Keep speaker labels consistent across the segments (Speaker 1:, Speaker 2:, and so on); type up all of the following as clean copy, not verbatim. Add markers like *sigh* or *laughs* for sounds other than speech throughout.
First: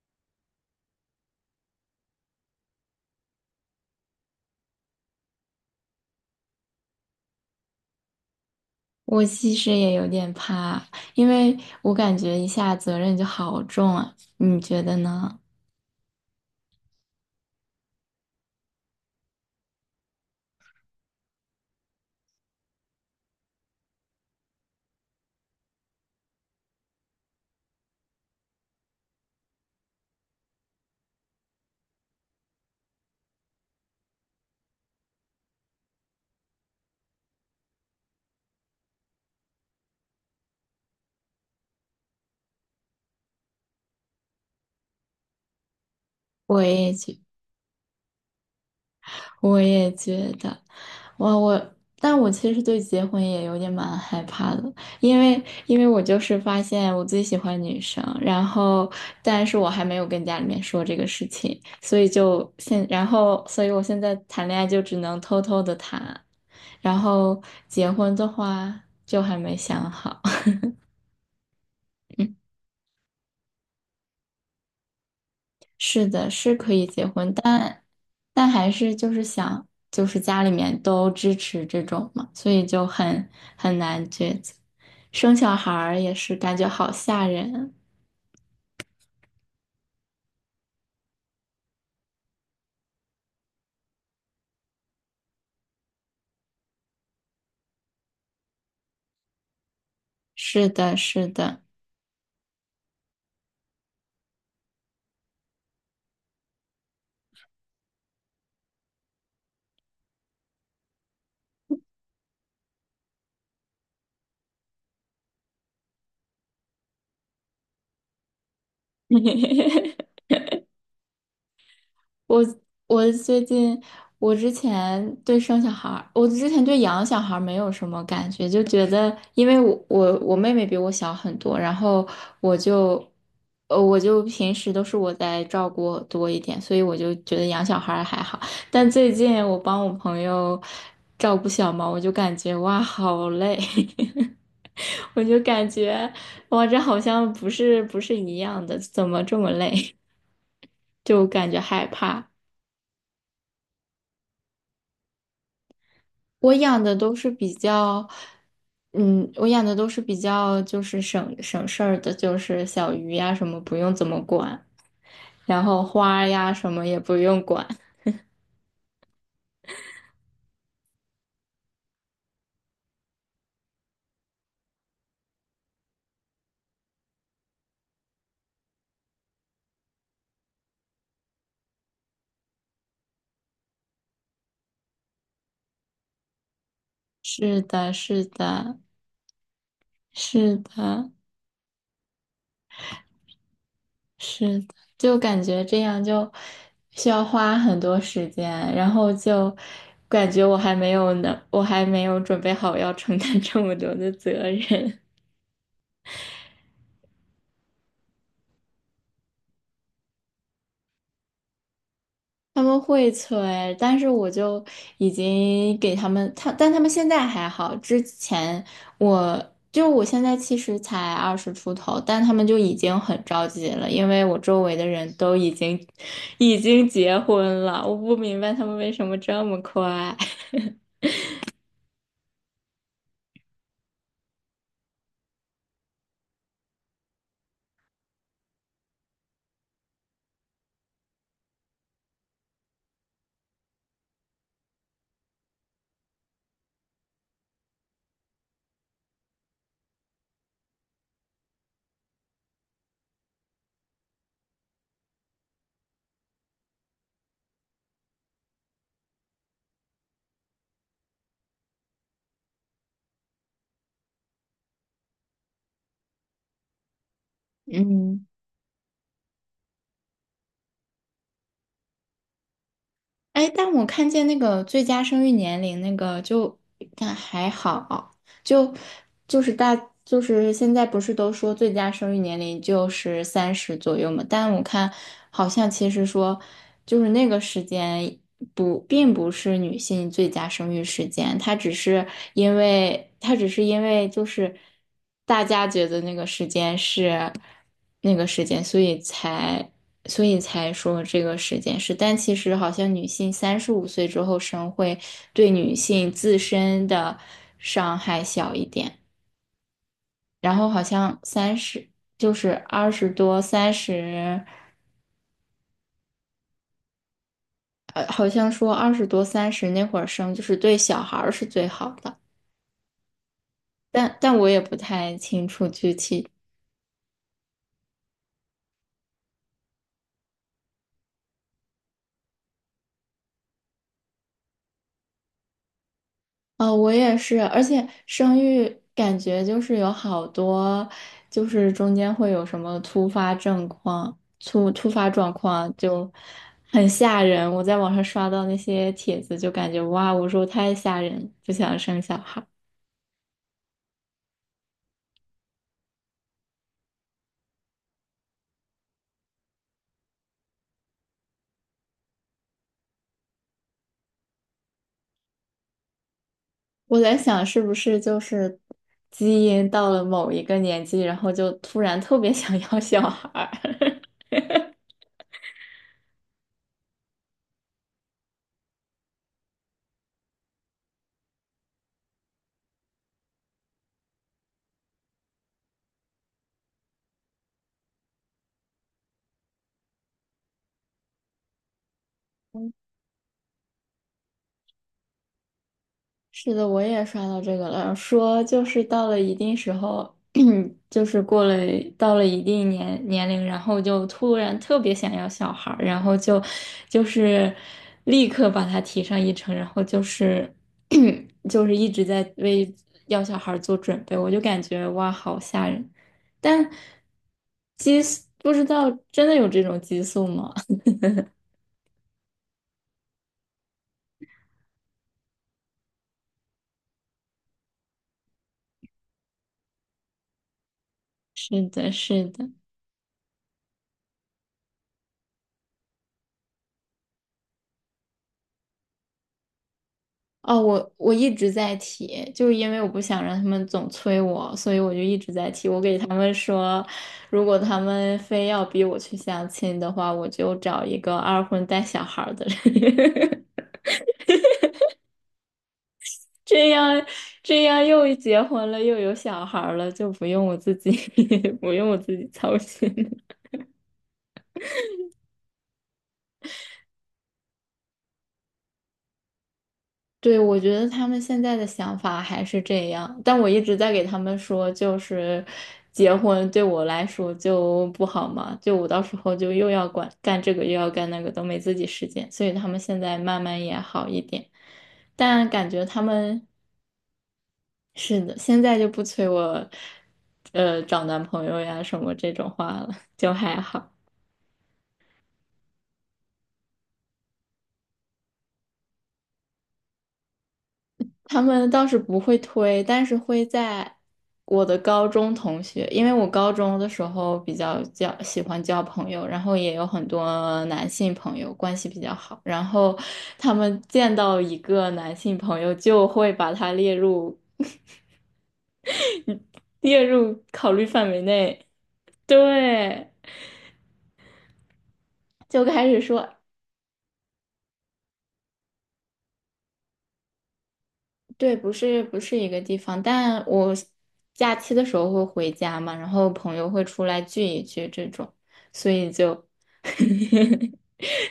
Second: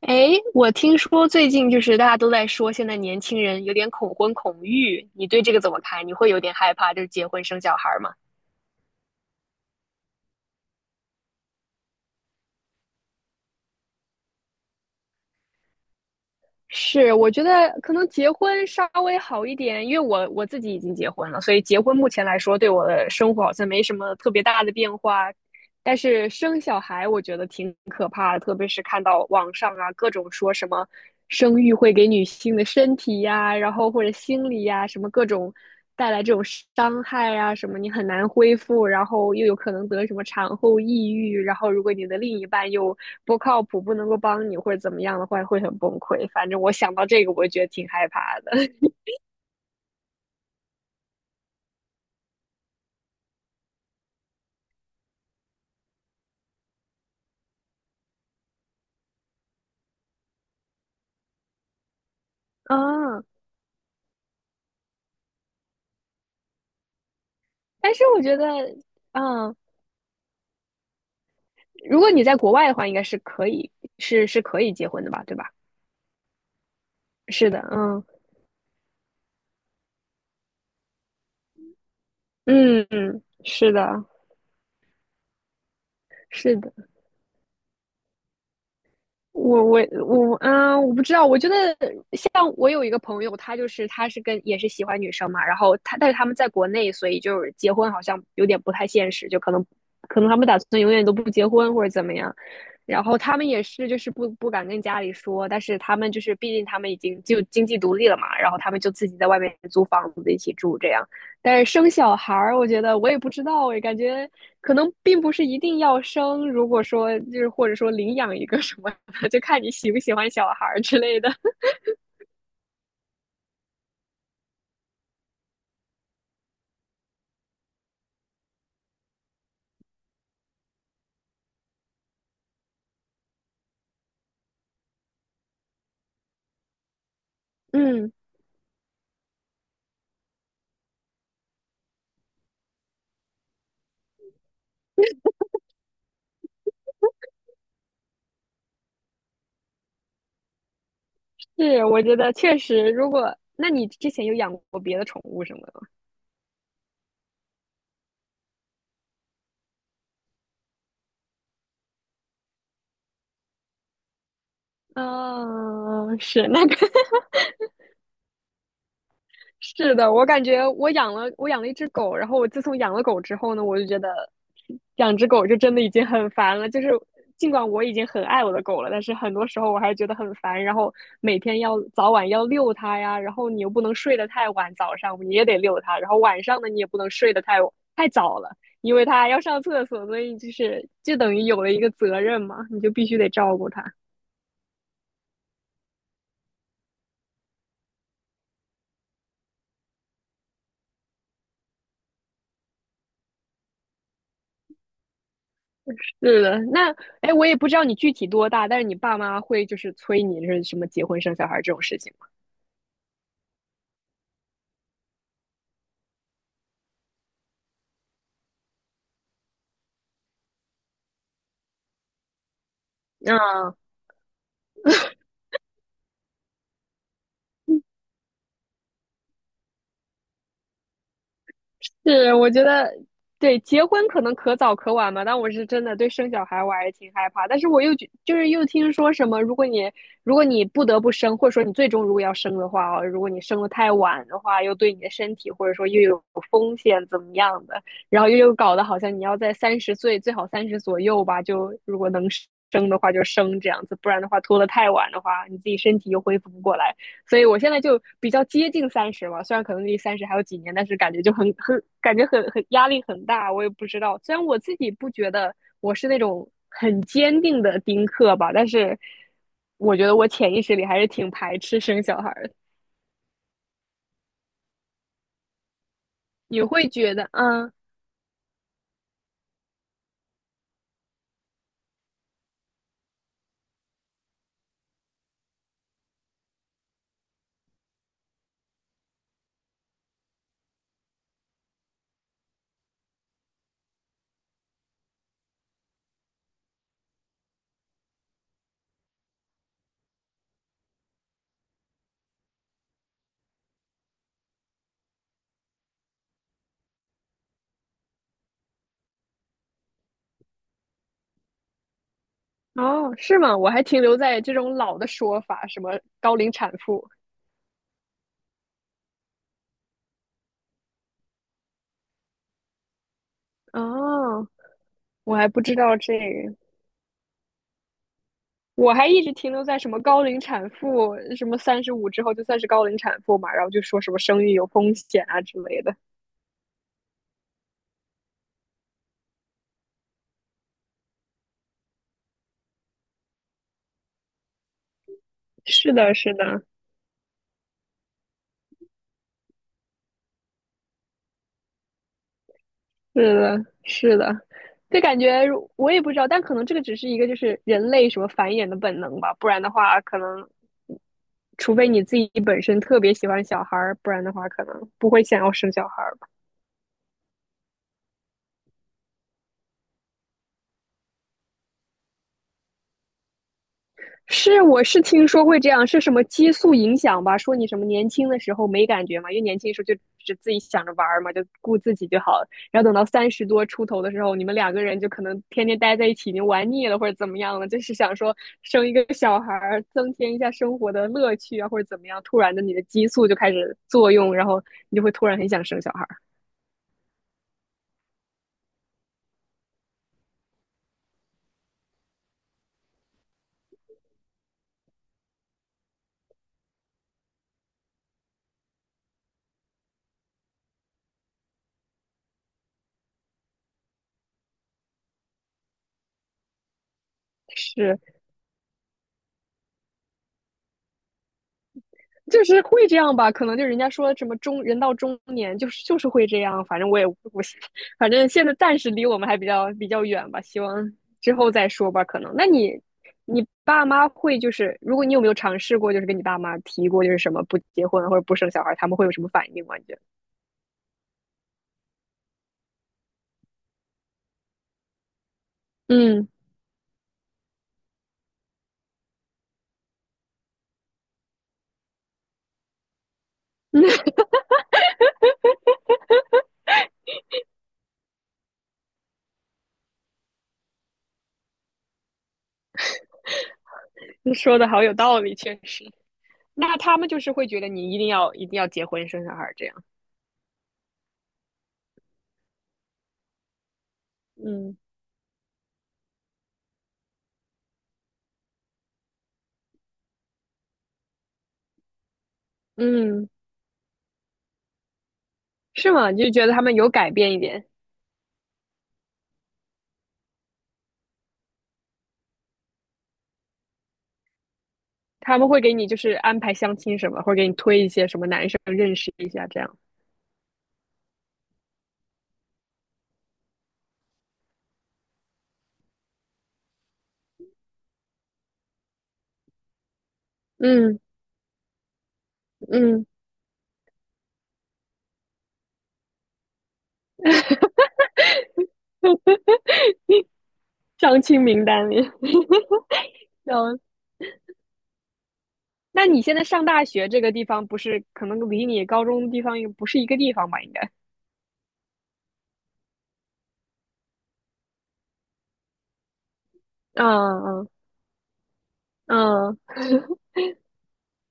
Speaker 1: 哎，我听说最近就是大家都在说，现在年轻人有点恐婚恐育，你对这个怎么看？你会有点害怕，就是结婚生小孩儿吗？
Speaker 2: 我其实也有点怕，因为我感觉一下责任就好重啊，你觉得呢？
Speaker 1: 是，我觉得可能结婚稍微好一点，因为我自己已经结婚了，所以结婚目前来说对我的生活好像没什么特别大的变化，但是生小孩我觉得挺可怕的，特别是看到网上啊各种说什么生育会给女性的身体呀、然后或者心理呀、什么各种带来这种伤害啊，什么你很难恢复，然后又有可能得什么产后抑郁，然后如果你的另一半又不靠谱，不能够帮你或者怎么样的话，会很崩溃。反正
Speaker 2: 我
Speaker 1: 我
Speaker 2: 也
Speaker 1: 想到
Speaker 2: 觉，
Speaker 1: 这个，我觉得挺害怕的
Speaker 2: 我也觉得，我我，但我其实对结婚也有点蛮害怕的，因为因为我就是发现我最喜欢女生，然后但是我还没有跟家里面说这个事情，所以就
Speaker 1: *laughs*。
Speaker 2: 现，然
Speaker 1: 嗯，
Speaker 2: 后所以我现在谈恋爱就只能偷偷的谈，然后结
Speaker 1: 但是
Speaker 2: 婚
Speaker 1: 我
Speaker 2: 的
Speaker 1: 觉得，
Speaker 2: 话就还
Speaker 1: 嗯，
Speaker 2: 没想好。
Speaker 1: 如果你
Speaker 2: *laughs*
Speaker 1: 在国外的话，应该是可以，是可以结婚的吧，对吧？
Speaker 2: 是的，是可以结婚，
Speaker 1: 是的，
Speaker 2: 但
Speaker 1: 嗯
Speaker 2: 但还是就是想，就是家里面都支持这种嘛，所以就
Speaker 1: 嗯，
Speaker 2: 很
Speaker 1: 是
Speaker 2: 很难
Speaker 1: 的，
Speaker 2: 抉择。生小孩儿也是感
Speaker 1: 是
Speaker 2: 觉
Speaker 1: 的。
Speaker 2: 好吓人啊。
Speaker 1: 我我不知道。我觉得像我有一个朋友，他就是他是跟也是喜欢女生嘛，然后他但是他们在国内，所以就是结婚好像有点不太现实，就可能他们打
Speaker 2: 是
Speaker 1: 算永
Speaker 2: 的，
Speaker 1: 远都
Speaker 2: 是
Speaker 1: 不结
Speaker 2: 的。
Speaker 1: 婚或者怎么样。然后他们也是就是不敢跟家里说，但是他们就是毕竟他们已经就经济独立了嘛，然后他们就自己在外面租房子一起住这样。但是生小孩儿，我觉得我也不知道诶，我感觉可能并不是一定要生。如果说就是或者说领养一个什么就看你喜不
Speaker 2: *laughs*
Speaker 1: 喜欢小孩之类的。*laughs*
Speaker 2: 我我最近，我之前对生小孩儿，我之前对养小孩儿没有什么感觉，就觉得因为我妹妹比我小很多，我就我就平时都是我在照顾多一点，所以我就觉得养小孩儿
Speaker 1: 嗯，
Speaker 2: 还好。但最近我帮我朋友照顾小猫，我就感觉哇好累，*laughs* 我就感觉哇这好像不是一样的，怎么这么累？*laughs* 就感觉
Speaker 1: 是，
Speaker 2: 害
Speaker 1: 我觉
Speaker 2: 怕。
Speaker 1: 得确实，如果那你之前有养过别的宠物什么的吗？
Speaker 2: 我养的都是比较，嗯，我养的都是比较就是省事儿的，就是小鱼呀什么不用怎么管，然后
Speaker 1: 嗯、哦
Speaker 2: 花
Speaker 1: 是
Speaker 2: 呀
Speaker 1: 那
Speaker 2: 什
Speaker 1: 个
Speaker 2: 么也不用管。
Speaker 1: 是的，我感觉我养了一只狗，然后我自从养了狗之后呢，我就觉得养只狗就真的已经很烦了。就是尽管我已经很爱我的狗了，但是很多时候我还是觉得很烦。然后每天要早晚要遛它呀，然后你又不能睡得太晚，早上你也得遛它，然后晚上呢你也不能睡得太
Speaker 2: 是的，
Speaker 1: 太
Speaker 2: 是
Speaker 1: 早了，
Speaker 2: 的，
Speaker 1: 因为它要上厕所，所以就
Speaker 2: 是
Speaker 1: 是
Speaker 2: 的，
Speaker 1: 就等于有了一个责任嘛，你就必须得照顾它。
Speaker 2: 是的，就感觉这样就需要花很多时间，然后就感觉我还没有呢，我还没有准备好要承担这么多的责任。
Speaker 1: 对的，那哎，我也不知道你具体多大，但是你爸妈会就是催你是什么结婚生小孩这种事情吗？
Speaker 2: 他们会催，但是我就已经给他们，他，但他们现在还好。之前我就我现在其实才二十出头，但他们就已经很着急
Speaker 1: 嗯
Speaker 2: 了，因为我周围的人都已经结婚了，我不明白他们为什么这么快。*laughs*
Speaker 1: 是，我觉得对结婚可能可早可晚嘛，但我是真的对生小孩我还是挺害怕。但是我又觉就是又听说什么，如果你不得不生，或者说你最终如果要生的话哦，如果你生的太晚的话，又对你的身体或者说又有风险怎么样的，然后又搞得好像你要在30岁最好三十左右吧，就如果能生的话就生这样子，不然的话拖得太晚的话，你自己身体又恢复不过来。所以我现在就比较接近三十嘛，虽然可能离三十还有几年，但是感觉就很感觉很压力很大。我也不知道，虽然我自己不觉得我是那种很坚定的丁
Speaker 2: 嗯。
Speaker 1: 克吧，但是我觉得我潜意识里还是挺排斥生小孩的。
Speaker 2: 哎，但我看见那个最佳生育年龄那个
Speaker 1: 你会觉得，
Speaker 2: 还
Speaker 1: 嗯，
Speaker 2: 好，就就是大就是现在不是都说最佳生育年龄就是三十左右嘛？但我看好像其实说就是那个时间不并不是女性最佳生育时间，它只是因为它只是因为就是大家觉得那个时间是。那个时间，所以才说这个时间是，但其实好像女性三十五岁之后生会对女性自身的伤害小一点，然后好像三十就是二十
Speaker 1: 哦，是
Speaker 2: 多
Speaker 1: 吗？我
Speaker 2: 三
Speaker 1: 还停留在
Speaker 2: 十，
Speaker 1: 这种老的说法，什么高龄产妇。
Speaker 2: 好像说二十多三十那会儿生就是对小孩儿是最好的，但我
Speaker 1: 哦，
Speaker 2: 也不太
Speaker 1: 我
Speaker 2: 清
Speaker 1: 还不
Speaker 2: 楚
Speaker 1: 知
Speaker 2: 具
Speaker 1: 道这
Speaker 2: 体
Speaker 1: 个。我还一直停留在什么高龄产妇，什么35之后就算是高龄产妇嘛，然后就说什么生育有风险啊之类的。
Speaker 2: 哦，我也是，而且生育感觉就是有好多，就是中间会有什么突发症况、突发状况，
Speaker 1: 是
Speaker 2: 就
Speaker 1: 的，是的，
Speaker 2: 很吓人。我在网上刷到那些帖子，就感觉哇，我说太吓人，不想生小孩。
Speaker 1: 是的，是的，就感觉我也不知道，但可能这个只是一个就是人类什么繁衍的本能吧，不然的话，可能除非你自己本身特别喜欢小孩儿，不然的话可能不会想要生小孩儿。
Speaker 2: 我在想，是不是就是基因到了某一个年纪，然后就突然特别想要小孩儿。
Speaker 1: 是，我是听说会这样，是什么激素影响吧？说你什么年轻的时候没感觉嘛，因为年轻的时候就只自己想着玩儿嘛，就顾自己就好了。然后等到30多出头的时候，你们两个人就可能天天待在一起，已经玩腻了或者怎么样了，就是想说生一个小孩儿，增添一下生活的乐趣啊，或者怎么样。突然的，你的激素就开始作用，然后你就会突然很想生小孩儿。
Speaker 2: 是的，我也刷到这个了，说就是到了一定时候，*clears throat* 就是过了到了一定年龄，然后就突然特别想要小孩儿然后就是立刻把他提上议程，然后就是 *clears throat* 就是一直在为要小孩儿做准备，我就感觉哇，好吓人。但
Speaker 1: 是，
Speaker 2: 激素不知道真的有这种激素吗？
Speaker 1: 就是会这样吧，可能就人家说什么中人到中年就是会这样，反正我也不，反正现在暂时离我们还比较远吧，希望
Speaker 2: *laughs*
Speaker 1: 之后
Speaker 2: 是
Speaker 1: 再
Speaker 2: 的，
Speaker 1: 说吧。可
Speaker 2: 是
Speaker 1: 能那
Speaker 2: 的。
Speaker 1: 你爸妈会就是如果你有没有尝试过，就是跟你爸妈提过就是什么不结婚或者不生小孩，他们会有什么反应吗？你觉得？
Speaker 2: 哦，我一直在提，就是因为我不想让他们总催我，所以我就一直在提。我给他
Speaker 1: 嗯，
Speaker 2: 们说，如果他们非要逼我去相亲的话，我就找一个二婚带小孩儿的人，*laughs* 这样这样又结婚了又有小孩儿了，就不用我自己 *laughs* 不用我自己操心。
Speaker 1: 你说的好有道理，确实。那他们就是会觉得你一定要结婚生小孩这样。
Speaker 2: 对，我觉得他们现在的想法还是这样，但我一直在给他们说，
Speaker 1: 嗯
Speaker 2: 就是结婚对我来说就不好嘛，就我到时候就又要管干这个又要干那个，都没自己时间，所以他们现在
Speaker 1: 嗯，
Speaker 2: 慢慢也好一点，但感觉
Speaker 1: 是
Speaker 2: 他
Speaker 1: 吗？就
Speaker 2: 们
Speaker 1: 觉得他们有改变一点。
Speaker 2: 是的，现在就不催我，找男朋友呀什么这种话了，就还好。
Speaker 1: 他们会给你就是安排相亲什么，或者给你推一些什么男生认识一下这样。
Speaker 2: 他们倒是不会推，但是会在我的高中同学，因为我高中的时候比较喜欢交朋友，然后也有很多男
Speaker 1: 嗯
Speaker 2: 性朋友，关系比较好。然后
Speaker 1: 嗯，
Speaker 2: 他们见到一个男性朋友，就会把他列入 *laughs* 列入考虑范
Speaker 1: 相
Speaker 2: 围
Speaker 1: 亲名
Speaker 2: 内，
Speaker 1: 单里。
Speaker 2: 对，
Speaker 1: *laughs* 嗯，
Speaker 2: 就开始
Speaker 1: 那你现
Speaker 2: 说，
Speaker 1: 在上大学这个地方不是可能离你高中的地方又不是一个地方吧？应该。
Speaker 2: 对，不是一个地方，但我假期的时候会回家嘛，然后朋友会出
Speaker 1: 嗯
Speaker 2: 来聚一
Speaker 1: 嗯
Speaker 2: 聚这种，所以就
Speaker 1: 嗯，
Speaker 2: *laughs*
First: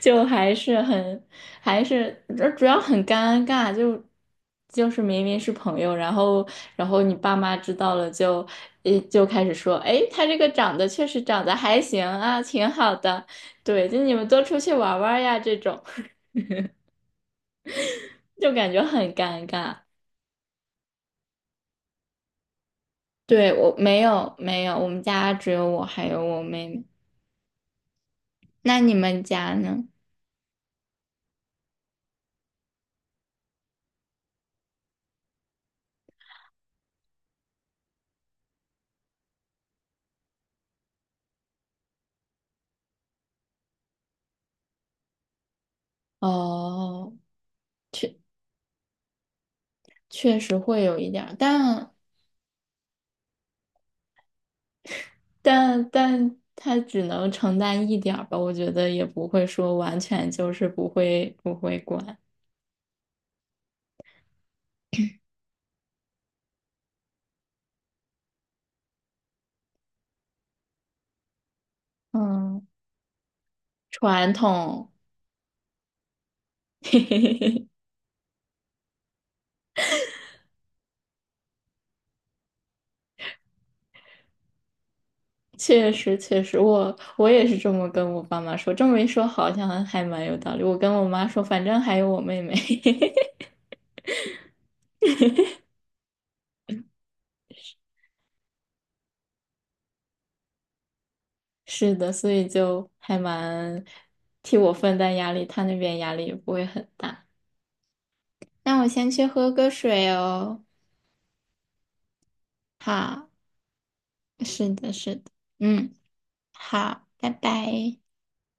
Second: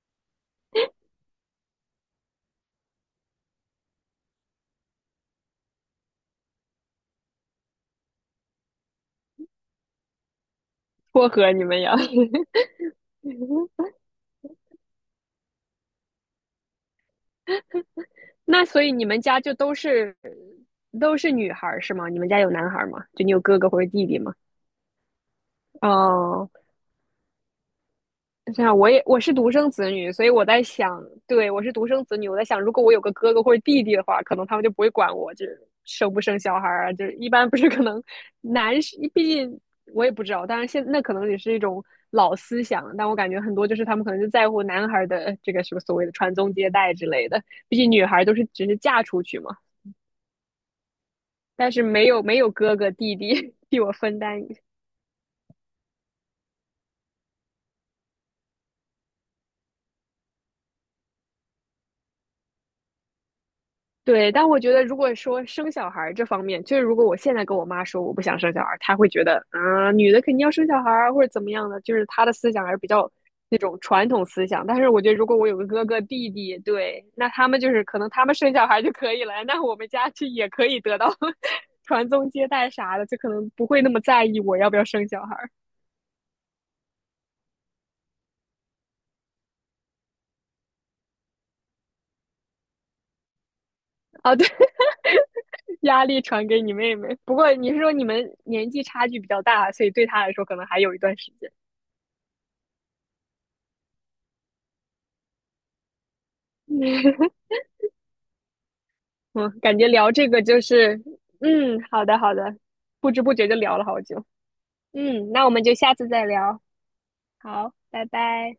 Speaker 2: 就还是很还是主主要很尴尬，就就是明明是朋友，然后然后你爸妈知道了就就开始说，哎，他这个长得确实
Speaker 1: 撮
Speaker 2: 长
Speaker 1: 合
Speaker 2: 得
Speaker 1: 你
Speaker 2: 还
Speaker 1: 们呀。
Speaker 2: 行
Speaker 1: *laughs*
Speaker 2: 啊，挺好的，对，就你们多出去玩玩呀这种，*laughs* 就
Speaker 1: 那
Speaker 2: 感觉
Speaker 1: 所以你
Speaker 2: 很
Speaker 1: 们家
Speaker 2: 尴
Speaker 1: 就都
Speaker 2: 尬。
Speaker 1: 是都是女孩儿是吗？你们家有男孩儿吗？就你有
Speaker 2: 对，
Speaker 1: 哥哥
Speaker 2: 我
Speaker 1: 或者
Speaker 2: 没
Speaker 1: 弟弟
Speaker 2: 有
Speaker 1: 吗？
Speaker 2: 没有，我们家只有我还有我
Speaker 1: 哦，
Speaker 2: 妹妹。
Speaker 1: 这样，
Speaker 2: 那你
Speaker 1: 我
Speaker 2: 们
Speaker 1: 是独
Speaker 2: 家
Speaker 1: 生
Speaker 2: 呢？
Speaker 1: 子女，所以我在想，对，我是独生子女，我在想，如果我有个哥哥或者弟弟的话，可能他们就不会管我，就是生不生小孩儿啊，就是一般不是可能男是，毕竟我也不知道，当然现那可能也是一种老思想，但我感觉很多就是他们可能就在乎男孩的这个什么所谓的传宗接代之
Speaker 2: 哦，
Speaker 1: 类的，毕竟女
Speaker 2: 确
Speaker 1: 孩都是只是嫁出去嘛，
Speaker 2: 确实会有一点儿，
Speaker 1: 但是
Speaker 2: 但
Speaker 1: 没有哥哥弟弟 *laughs* 替我分担
Speaker 2: 但但他只能承担一点儿吧，我觉得也不会说完全就是不会管。
Speaker 1: 对，但我觉得，如果说生小孩儿这方面，就是如果我现在跟我妈说我不想生小孩儿，她会觉得，嗯、女的肯定要生小孩儿啊或者怎么样的，就是她的思想
Speaker 2: 嗯，
Speaker 1: 还是比较那种传统
Speaker 2: 传
Speaker 1: 思想。但
Speaker 2: 统，
Speaker 1: 是我觉得，如果我有个哥哥弟弟，
Speaker 2: *laughs* 嘿
Speaker 1: 对，
Speaker 2: 嘿
Speaker 1: 那他们
Speaker 2: 嘿，
Speaker 1: 就是可能他们生小孩儿就可以了，那我们家就也可以得到 *laughs* 传宗接代啥的，就可能不会那么在意我要不要生小孩儿
Speaker 2: 确实，我也是这么跟我爸妈说，这么一说好像还蛮有道理。我跟我妈说，反正还有我妹妹。*laughs*
Speaker 1: 啊。对，*laughs* 压力传给你妹妹。不过你是说你们年纪差距比较大，所以对她来说可能还有一段时间。*laughs*
Speaker 2: 是的，所以就还蛮替我分担压力，他那边压力也不会很
Speaker 1: 嗯
Speaker 2: 大。那我先去喝
Speaker 1: 嗯，
Speaker 2: 个
Speaker 1: 感觉
Speaker 2: 水
Speaker 1: 聊这个就
Speaker 2: 哦。
Speaker 1: 是，嗯，好的好的，不知
Speaker 2: 好，
Speaker 1: 不觉就聊了好久。
Speaker 2: 是的，是的，
Speaker 1: 嗯，那我们就
Speaker 2: 嗯，
Speaker 1: 下次再聊。
Speaker 2: 好，拜
Speaker 1: 好，
Speaker 2: 拜。
Speaker 1: 拜拜。